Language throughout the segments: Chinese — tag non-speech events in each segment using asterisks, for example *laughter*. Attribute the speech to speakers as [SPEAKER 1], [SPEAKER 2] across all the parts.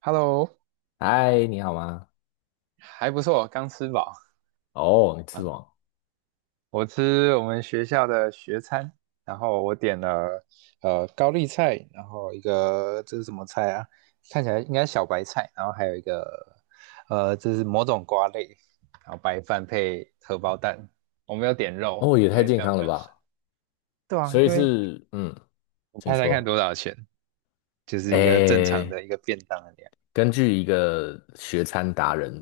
[SPEAKER 1] Hello，
[SPEAKER 2] 嗨，你好吗？
[SPEAKER 1] 还不错，刚吃饱
[SPEAKER 2] 哦，你吃什
[SPEAKER 1] 啊。
[SPEAKER 2] 么？
[SPEAKER 1] 我吃我们学校的学餐，然后我点了高丽菜，然后一个这是什么菜啊？看起来应该小白菜，然后还有一个这是某种瓜类，然后白饭配荷包蛋。我没有点肉，
[SPEAKER 2] 哦，也
[SPEAKER 1] 因
[SPEAKER 2] 太
[SPEAKER 1] 为
[SPEAKER 2] 健
[SPEAKER 1] 这样
[SPEAKER 2] 康
[SPEAKER 1] 比较
[SPEAKER 2] 了
[SPEAKER 1] 省。
[SPEAKER 2] 吧！
[SPEAKER 1] 对啊，
[SPEAKER 2] 所以
[SPEAKER 1] 因为
[SPEAKER 2] 是，
[SPEAKER 1] 你
[SPEAKER 2] 请
[SPEAKER 1] 猜猜看
[SPEAKER 2] 说。
[SPEAKER 1] 多少钱？就是一个正常
[SPEAKER 2] 诶，
[SPEAKER 1] 的一个便当的量。
[SPEAKER 2] 根据一个学餐达人，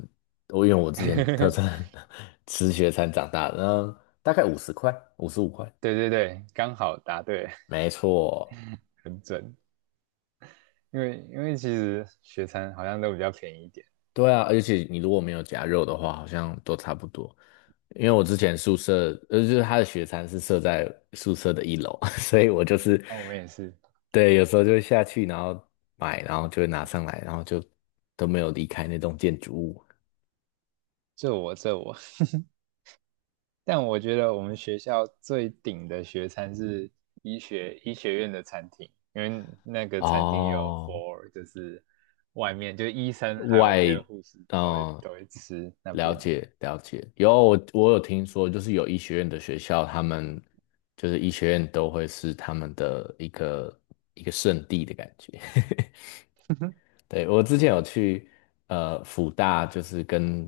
[SPEAKER 2] 因为我之前特
[SPEAKER 1] *laughs*
[SPEAKER 2] 餐 *laughs* 吃学餐长大的，大概50块，55块，
[SPEAKER 1] 对对对，刚好答对，
[SPEAKER 2] 没错。
[SPEAKER 1] 很准。因为其实学餐好像都比较便宜一点，
[SPEAKER 2] 对啊，而且你如果没有夹肉的话，好像都差不多。因为我之前宿舍，就是他的学餐是设在宿舍的一楼，*laughs* 所以我就是，
[SPEAKER 1] 那我们也是
[SPEAKER 2] 对，有时候就会下去，然后买，然后就会拿上来，然后就都没有离开那栋建筑物。
[SPEAKER 1] 这我这我，*laughs* 但我觉得我们学校最顶的学餐是医学院的餐厅，因为那个餐厅有
[SPEAKER 2] 哦，
[SPEAKER 1] for 就是外面就是医生还有一
[SPEAKER 2] 外，
[SPEAKER 1] 些护士都会
[SPEAKER 2] 嗯，
[SPEAKER 1] 都会吃那
[SPEAKER 2] 了
[SPEAKER 1] 边的，
[SPEAKER 2] 解了解。我有听说，就是有医学院的学校，他们就是医学院都会是他们的一个圣地的感觉。*laughs*
[SPEAKER 1] *laughs*
[SPEAKER 2] 对，我之前有去福大，就是跟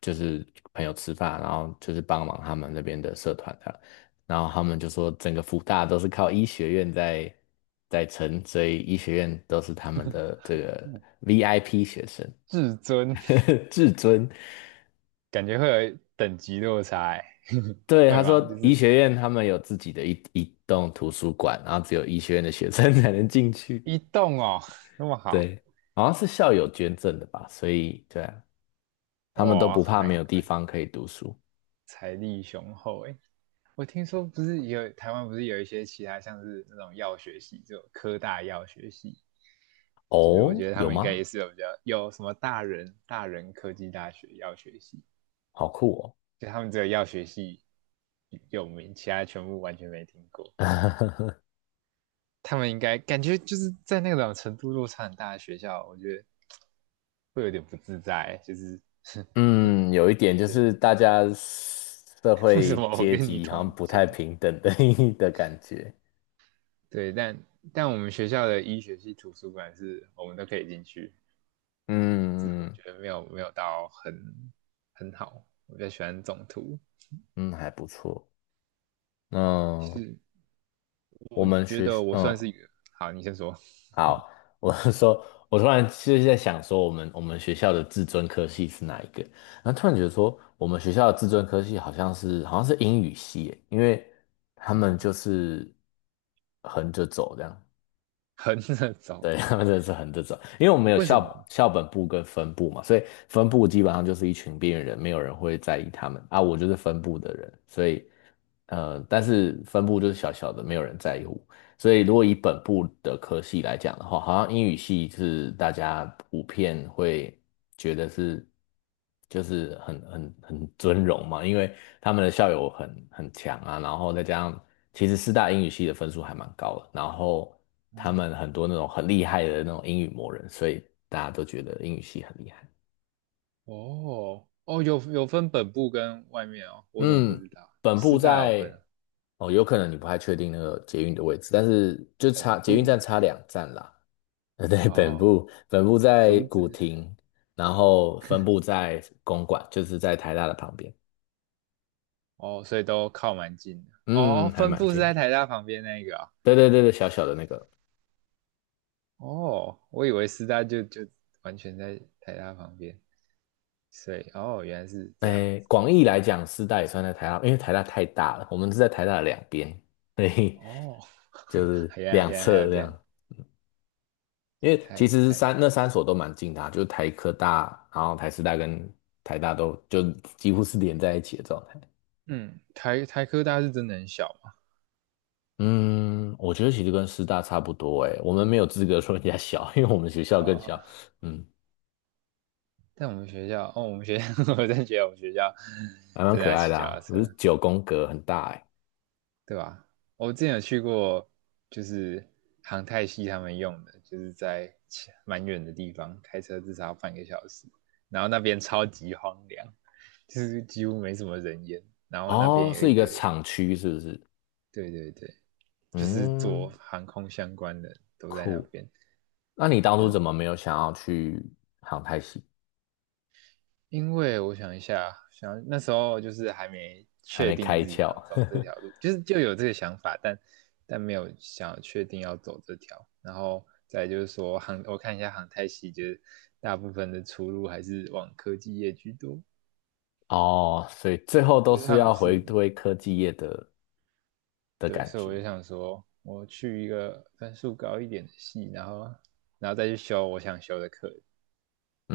[SPEAKER 2] 就是朋友吃饭，然后就是帮忙他们那边的社团的，然后他们就说整个福大都是靠医学院在撑，所以医学院都是他们的这个 VIP 学生，
[SPEAKER 1] 至尊
[SPEAKER 2] *laughs* 至尊。
[SPEAKER 1] 感觉会有等级落差欸，*laughs*
[SPEAKER 2] 对，
[SPEAKER 1] 会
[SPEAKER 2] 他说
[SPEAKER 1] 吗？就
[SPEAKER 2] 医
[SPEAKER 1] 是
[SPEAKER 2] 学院他们有自己的一栋图书馆，然后只有医学院的学生 *laughs* 才能进去。
[SPEAKER 1] 一栋哦那么好，
[SPEAKER 2] 对，好像是校友捐赠的吧，所以对啊，他们都
[SPEAKER 1] 哇，
[SPEAKER 2] 不怕没
[SPEAKER 1] 难
[SPEAKER 2] 有地
[SPEAKER 1] 怪
[SPEAKER 2] 方可以读书。
[SPEAKER 1] 财力雄厚哎。欸我听说不是有台湾不是有一些其他像是那种药学系，就科大药学系，就是我
[SPEAKER 2] 哦，
[SPEAKER 1] 觉得他
[SPEAKER 2] 有
[SPEAKER 1] 们应该也
[SPEAKER 2] 吗？
[SPEAKER 1] 是有比较有什么大人科技大学药学系，
[SPEAKER 2] 好酷哦。
[SPEAKER 1] 就他们只有药学系有名，其他全部完全没听过。
[SPEAKER 2] *laughs*
[SPEAKER 1] 他们应该感觉就是在那种程度落差很大的学校，我觉得会有点不自在，就是
[SPEAKER 2] 嗯，有一点
[SPEAKER 1] *laughs*
[SPEAKER 2] 就
[SPEAKER 1] 觉得
[SPEAKER 2] 是大家社
[SPEAKER 1] 为什
[SPEAKER 2] 会
[SPEAKER 1] 么我
[SPEAKER 2] 阶
[SPEAKER 1] 跟你
[SPEAKER 2] 级好
[SPEAKER 1] 同
[SPEAKER 2] 像
[SPEAKER 1] 一
[SPEAKER 2] 不
[SPEAKER 1] 间？
[SPEAKER 2] 太平等的 *laughs* 的感觉。
[SPEAKER 1] 对，但我们学校的医学系图书馆是我们都可以进去，只是
[SPEAKER 2] 嗯
[SPEAKER 1] 我
[SPEAKER 2] 嗯
[SPEAKER 1] 觉得没有到很好，我比较喜欢总图。
[SPEAKER 2] 嗯，还不错。嗯，
[SPEAKER 1] 是
[SPEAKER 2] 我
[SPEAKER 1] 我
[SPEAKER 2] 们
[SPEAKER 1] 觉
[SPEAKER 2] 学，
[SPEAKER 1] 得我算是一个，好，你先说，
[SPEAKER 2] 好，我是说，我突然就是在想说，我们学校的自尊科系是哪一个？然后突然觉得说，我们学校的自尊科系好像是英语系耶，因为他
[SPEAKER 1] 什
[SPEAKER 2] 们就
[SPEAKER 1] 么？
[SPEAKER 2] 是横着走这样。
[SPEAKER 1] *laughs* 横着走，
[SPEAKER 2] 对，*laughs* 他们真的是很这种，因为我们有
[SPEAKER 1] 为什
[SPEAKER 2] 校
[SPEAKER 1] 么？
[SPEAKER 2] 校本部跟分部嘛，所以分部基本上就是一群边缘人，没有人会在意他们啊。我就是分部的人，所以但是分部就是小小的，没有人在乎。所以如果以本部的科系来讲的话，好像英语系是大家普遍会觉得是就是很尊荣嘛，因为他们的校友很强啊，然后再加上其实四大英语系的分数还蛮高的，然后他
[SPEAKER 1] 哦
[SPEAKER 2] 们很多那种很厉害的那种英语魔人，所以大家都觉得英语系很厉害。
[SPEAKER 1] 哦哦，有分本部跟外面哦，我怎么不
[SPEAKER 2] 嗯，
[SPEAKER 1] 知道？
[SPEAKER 2] 本部
[SPEAKER 1] 师大有分
[SPEAKER 2] 在
[SPEAKER 1] 啊
[SPEAKER 2] 哦，有可能你不太确定那个捷运的位置，但是就
[SPEAKER 1] 本
[SPEAKER 2] 差捷运
[SPEAKER 1] 部
[SPEAKER 2] 站差2站啦。*laughs* 对，本
[SPEAKER 1] 哦，
[SPEAKER 2] 部本部在
[SPEAKER 1] 竹子
[SPEAKER 2] 古亭，然后分部在公馆，就是在台大的旁边。
[SPEAKER 1] 哦，所以都靠蛮近的。哦哦
[SPEAKER 2] 嗯，还
[SPEAKER 1] 分
[SPEAKER 2] 蛮
[SPEAKER 1] 部是
[SPEAKER 2] 近
[SPEAKER 1] 在
[SPEAKER 2] 的。
[SPEAKER 1] 台大旁边那一个啊
[SPEAKER 2] 对对对对，小小的那个。
[SPEAKER 1] 哦，我以为师大就完全在台大旁边，所以哦，原来是这样。
[SPEAKER 2] 诶，广义来讲，师大也算在台大，因为台大太大了，我们是在台大的两边，所以
[SPEAKER 1] 哦，
[SPEAKER 2] 就
[SPEAKER 1] *laughs*
[SPEAKER 2] 是两
[SPEAKER 1] 原来还有
[SPEAKER 2] 侧这
[SPEAKER 1] 这样，
[SPEAKER 2] 样。因为
[SPEAKER 1] 太
[SPEAKER 2] 其实
[SPEAKER 1] 太，
[SPEAKER 2] 那三所都蛮近的啊就是台科大，然后台师大跟台大都就几乎是连在一起的状态。
[SPEAKER 1] 嗯，台科大是真的很小嘛，
[SPEAKER 2] 嗯，我觉得其实跟师大差不多诶，我们没有资格说人家小，因为我们学校更小。
[SPEAKER 1] 啊、
[SPEAKER 2] 嗯，
[SPEAKER 1] 在我们学校，哦，我们学校，*laughs* 我真觉得我们学校
[SPEAKER 2] 还蛮
[SPEAKER 1] 真的
[SPEAKER 2] 可
[SPEAKER 1] 要
[SPEAKER 2] 爱
[SPEAKER 1] 骑
[SPEAKER 2] 的
[SPEAKER 1] 脚踏
[SPEAKER 2] 啊，不
[SPEAKER 1] 车，
[SPEAKER 2] 是九宫格很大诶。
[SPEAKER 1] 对吧？我之前有去过，就是航太系他们用的，就是在蛮远的地方，开车至少要半个小时，然后那边超级荒凉，就是几乎没什么人烟，然后那边
[SPEAKER 2] 哦，
[SPEAKER 1] 有
[SPEAKER 2] 是
[SPEAKER 1] 一
[SPEAKER 2] 一个
[SPEAKER 1] 堆，
[SPEAKER 2] 厂区是不是？
[SPEAKER 1] 对对对，就是做
[SPEAKER 2] 嗯，
[SPEAKER 1] 航空相关的都在那
[SPEAKER 2] 酷。
[SPEAKER 1] 边，
[SPEAKER 2] 那你当
[SPEAKER 1] 觉
[SPEAKER 2] 初
[SPEAKER 1] 得
[SPEAKER 2] 怎么
[SPEAKER 1] 我，
[SPEAKER 2] 没有想要去航太系？
[SPEAKER 1] 因为我想一下，想那时候就是还没
[SPEAKER 2] 还
[SPEAKER 1] 确
[SPEAKER 2] 没
[SPEAKER 1] 定
[SPEAKER 2] 开
[SPEAKER 1] 自己
[SPEAKER 2] 窍
[SPEAKER 1] 想走这条路，就是就有这个想法，但没有想要确定要走这条。然后再就是说航，我看一下航太系，就是大部分的出路还是往科技业居多，
[SPEAKER 2] *laughs* 哦，所以最后都
[SPEAKER 1] 就是
[SPEAKER 2] 是
[SPEAKER 1] 他们
[SPEAKER 2] 要回
[SPEAKER 1] 是
[SPEAKER 2] 归科技业的
[SPEAKER 1] 对，
[SPEAKER 2] 感
[SPEAKER 1] 所以
[SPEAKER 2] 觉。
[SPEAKER 1] 我就想说，我去一个分数高一点的系，然后再去修我想修的课。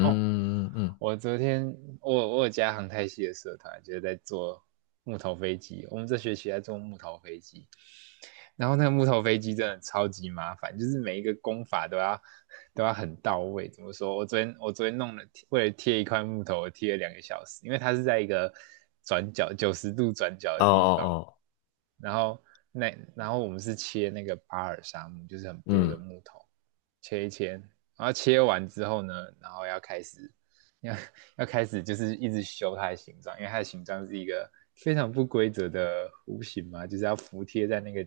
[SPEAKER 1] 哦，
[SPEAKER 2] 嗯，
[SPEAKER 1] 我昨天我有加航太系的社团，就是在做木头飞机。我们这学期在做木头飞机，然后那个木头飞机真的超级麻烦，就是每一个工法都要很到位。怎么说？我昨天弄了，为了贴一块木头，我贴了两个小时，因为它是在一个转角90度转角
[SPEAKER 2] 哦
[SPEAKER 1] 的地方，
[SPEAKER 2] 哦哦，
[SPEAKER 1] 然后我们是切那个巴尔沙木，就是很薄
[SPEAKER 2] 嗯
[SPEAKER 1] 的木头，切一切，然后切完之后呢，然后要开始。要要开始就是一直修它的形状，因为它的形状是一个非常不规则的弧形嘛，就是要服贴在那个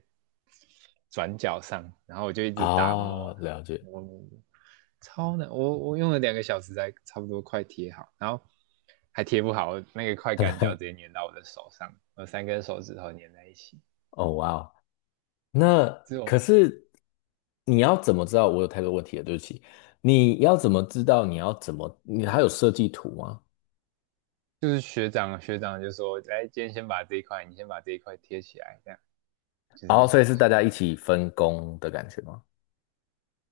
[SPEAKER 1] 转角上，然后我就一直打磨，
[SPEAKER 2] 哦，了解。
[SPEAKER 1] 磨磨磨，超难，我用了两个小时才差不多快贴好，然后还贴不好，那个快干胶直接粘到我的手上，我3根手指头粘在一起，
[SPEAKER 2] 哦哇哦，那
[SPEAKER 1] 之
[SPEAKER 2] 可
[SPEAKER 1] 后
[SPEAKER 2] 是你要怎么知道？我有太多问题了，对不起。你要怎么知道？你要怎么？你还有设计图吗？
[SPEAKER 1] 就是学长就说，来今天先把这一块，你先把这一块贴起来，这样就
[SPEAKER 2] 哦，
[SPEAKER 1] 是
[SPEAKER 2] 所以是大
[SPEAKER 1] 先
[SPEAKER 2] 家
[SPEAKER 1] 把
[SPEAKER 2] 一起分工的感觉吗？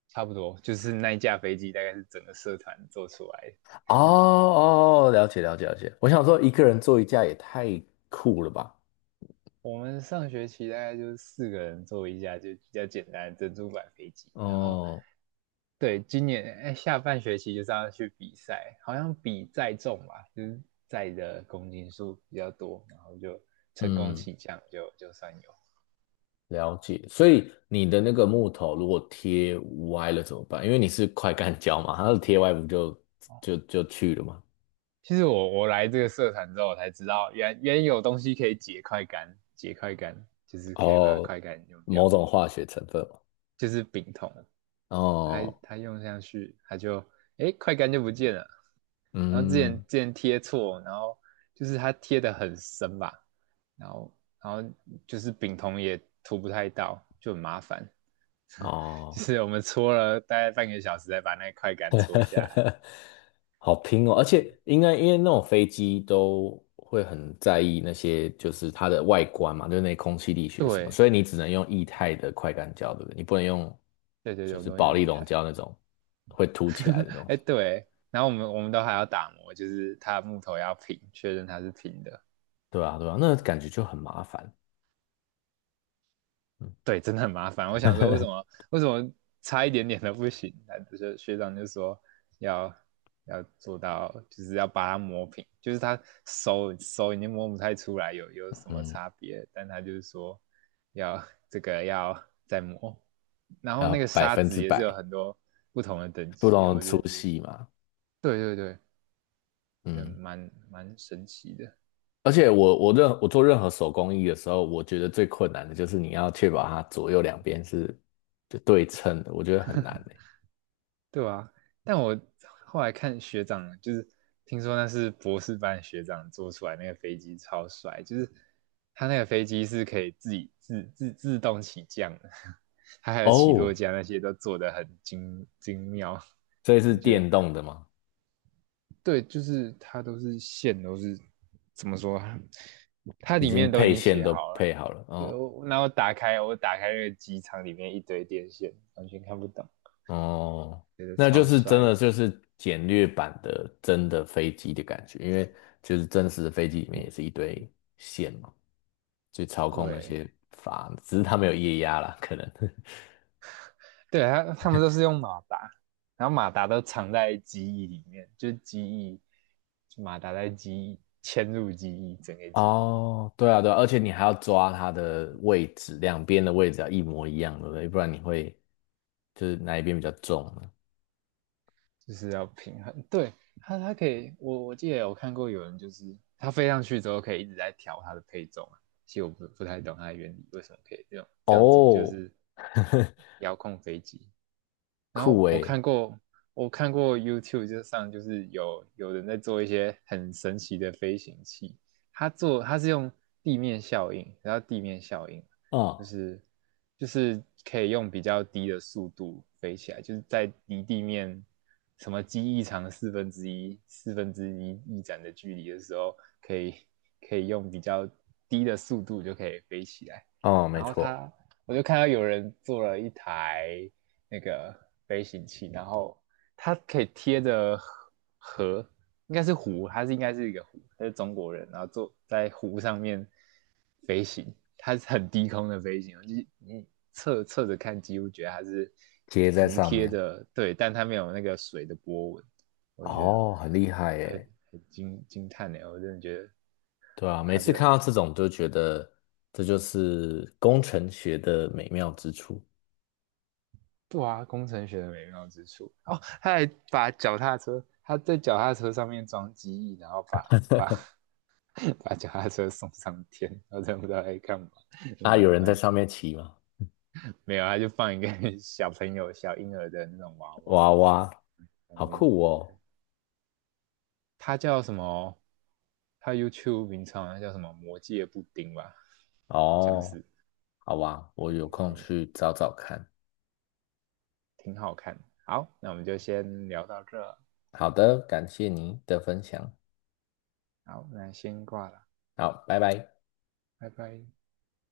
[SPEAKER 1] 差不多，就是那一架飞机大概是整个社团做出来的。
[SPEAKER 2] 哦哦，哦了解了解了解。我想说，一个人做一架也太酷了吧？
[SPEAKER 1] 我们上学期大概就是4个人坐一架，就比较简单的珍珠板飞机。然后，
[SPEAKER 2] 哦，
[SPEAKER 1] 对，今年哎、下半学期就是要去比赛，好像比载重吧，就是载的公斤数比较多，然后就成功
[SPEAKER 2] 嗯，
[SPEAKER 1] 起降，就算有。
[SPEAKER 2] 了解。所以你的那个木头如果贴歪了怎么办？因为你是快干胶嘛，它贴歪不就
[SPEAKER 1] 哦，
[SPEAKER 2] 就就去了吗？
[SPEAKER 1] 其实我来这个社团之后，我才知道原有东西可以解快杆，解快杆就是可以把它
[SPEAKER 2] 哦，
[SPEAKER 1] 快杆用掉。
[SPEAKER 2] 某种化学成分嘛。
[SPEAKER 1] 就是丙酮，
[SPEAKER 2] 哦，
[SPEAKER 1] 他用上去，他就哎快干就不见了。然后
[SPEAKER 2] 嗯，
[SPEAKER 1] 之前贴错，然后就是他贴的很深吧，然后然后就是丙酮也涂不太到，就很麻烦。就
[SPEAKER 2] 哦，
[SPEAKER 1] 是我们搓了大概半个小时，才把那块干搓下来。
[SPEAKER 2] *laughs* 好拼哦，而且应该因为那种飞机都会很在意那些就是它的外观嘛，就是那空气力学什么，
[SPEAKER 1] 对
[SPEAKER 2] 所以你只能用液态的快干胶，对不对？你不能用
[SPEAKER 1] 对对对，
[SPEAKER 2] 就
[SPEAKER 1] 我
[SPEAKER 2] 是
[SPEAKER 1] 都
[SPEAKER 2] 保
[SPEAKER 1] 用
[SPEAKER 2] 利
[SPEAKER 1] 一
[SPEAKER 2] 龙
[SPEAKER 1] 台。
[SPEAKER 2] 胶那种会凸起来的
[SPEAKER 1] *laughs*
[SPEAKER 2] 东
[SPEAKER 1] 哎
[SPEAKER 2] 西。
[SPEAKER 1] 对，然后我们都还要打磨，就是它的木头要平，确认它是平的。
[SPEAKER 2] 对啊，对啊，那感觉就很麻烦。
[SPEAKER 1] 对，真的很麻烦。我想说，
[SPEAKER 2] *laughs*
[SPEAKER 1] 为什么差一点点都不行？他就是学长就说要要做到，就是要把它磨平，就是他手已经摸不太出来有什么
[SPEAKER 2] 嗯，
[SPEAKER 1] 差别，但他就是说要这个要再磨。然
[SPEAKER 2] 还
[SPEAKER 1] 后
[SPEAKER 2] 要
[SPEAKER 1] 那个
[SPEAKER 2] 百
[SPEAKER 1] 沙
[SPEAKER 2] 分
[SPEAKER 1] 子
[SPEAKER 2] 之
[SPEAKER 1] 也是有
[SPEAKER 2] 百
[SPEAKER 1] 很多不同的等
[SPEAKER 2] 不
[SPEAKER 1] 级哦，
[SPEAKER 2] 能
[SPEAKER 1] 我真
[SPEAKER 2] 粗
[SPEAKER 1] 的觉得，
[SPEAKER 2] 细嘛。
[SPEAKER 1] 对对对，就
[SPEAKER 2] 嗯，
[SPEAKER 1] 蛮神奇的。
[SPEAKER 2] 而且我做任何手工艺的时候，我觉得最困难的就是你要确保它左右两边是就对称的，我觉得很难呢。
[SPEAKER 1] 对啊，但我后来看学长，就是听说那是博士班学长做出来那个飞机超帅，就是他那个飞机是可以自己自动起降的，*laughs* 他还有起落
[SPEAKER 2] 哦，
[SPEAKER 1] 架那些都做得很精妙，
[SPEAKER 2] 这是
[SPEAKER 1] 我觉得
[SPEAKER 2] 电动的吗？
[SPEAKER 1] 对，就是它都是线都是怎么说啊它
[SPEAKER 2] 已
[SPEAKER 1] 里
[SPEAKER 2] 经
[SPEAKER 1] 面都已
[SPEAKER 2] 配
[SPEAKER 1] 经
[SPEAKER 2] 线
[SPEAKER 1] 写
[SPEAKER 2] 都
[SPEAKER 1] 好
[SPEAKER 2] 配
[SPEAKER 1] 了，
[SPEAKER 2] 好了。
[SPEAKER 1] 对，
[SPEAKER 2] 哦
[SPEAKER 1] 我打开那个机舱里面一堆电线，完全看不懂，
[SPEAKER 2] 哦，
[SPEAKER 1] 觉得
[SPEAKER 2] 那就
[SPEAKER 1] 超
[SPEAKER 2] 是真
[SPEAKER 1] 帅的，
[SPEAKER 2] 的就是简略版的真的飞机的感觉，因为就是真实的飞机里面也是一堆线嘛，去操控那
[SPEAKER 1] 对。
[SPEAKER 2] 些阀，只是它没有液压啦，可能。*laughs*
[SPEAKER 1] 对，他们都是用马达，然后马达都藏在机翼里面，就机翼，就马达在机翼嵌入机翼，整个机翼
[SPEAKER 2] 哦，对啊对啊，而且你还要抓它的位置，两边的位置要一模一样，对不对？不然你会就是哪一边比较重呢？
[SPEAKER 1] 就是要平衡。对，他可以，我记得有看过有人就是他飞上去之后可以一直在调它的配重啊，其实我不太懂它的原理为什么可以这样做，就
[SPEAKER 2] 哦，
[SPEAKER 1] 是
[SPEAKER 2] *laughs*
[SPEAKER 1] 遥控飞机。然
[SPEAKER 2] 酷
[SPEAKER 1] 后我
[SPEAKER 2] 诶，
[SPEAKER 1] 看过，我看过 YouTube 就是有人在做一些很神奇的飞行器，他是用地面效应，然后地面效应
[SPEAKER 2] 嗯，
[SPEAKER 1] 就是就是可以用比较低的速度飞起来，就是在离地面什么机翼长四分之一翼展的距离的时候，可以可以用比较低的速度就可以飞起来。
[SPEAKER 2] 哦，没
[SPEAKER 1] 然后
[SPEAKER 2] 错，
[SPEAKER 1] 我就看到有人做了一台那个飞行器，然后它可以贴着河，应该是湖，应该是一个湖，它是中国人，然后坐在湖上面飞行，它是很低空的飞行，就是你侧着看，几乎觉得它是
[SPEAKER 2] 接在
[SPEAKER 1] 服
[SPEAKER 2] 上
[SPEAKER 1] 贴
[SPEAKER 2] 面。
[SPEAKER 1] 的，对，但它没有那个水的波纹，我觉得
[SPEAKER 2] 哦，很厉害
[SPEAKER 1] 很
[SPEAKER 2] 耶。
[SPEAKER 1] 很惊叹呢，我真的觉得
[SPEAKER 2] 对啊，每
[SPEAKER 1] 它
[SPEAKER 2] 次看
[SPEAKER 1] 的
[SPEAKER 2] 到这种都觉得这就是工程学的美妙之处
[SPEAKER 1] 对啊，工程学的美妙之处哦，他还把脚踏车，他在脚踏车上面装机翼，然后把 *laughs* 把脚踏车送上天，然后真不知道在干嘛，就
[SPEAKER 2] 啊！有人在
[SPEAKER 1] 蛮，
[SPEAKER 2] 上面骑吗？
[SPEAKER 1] 没有，他就放一个小朋友小婴儿的那种娃娃
[SPEAKER 2] 哇哇，
[SPEAKER 1] 上
[SPEAKER 2] 好
[SPEAKER 1] 面，
[SPEAKER 2] 酷哦！
[SPEAKER 1] 他叫什么？他 YouTube 名称好叫什么魔界布丁吧，好像
[SPEAKER 2] 哦，
[SPEAKER 1] 是，
[SPEAKER 2] 好吧，我
[SPEAKER 1] 对，
[SPEAKER 2] 有
[SPEAKER 1] 你
[SPEAKER 2] 空
[SPEAKER 1] 看一下，
[SPEAKER 2] 去找找看。
[SPEAKER 1] 挺好看的好，那我们就先聊到这，
[SPEAKER 2] 好的，感谢您的分享，
[SPEAKER 1] 好，那先挂了，
[SPEAKER 2] 好，拜拜。
[SPEAKER 1] 拜拜。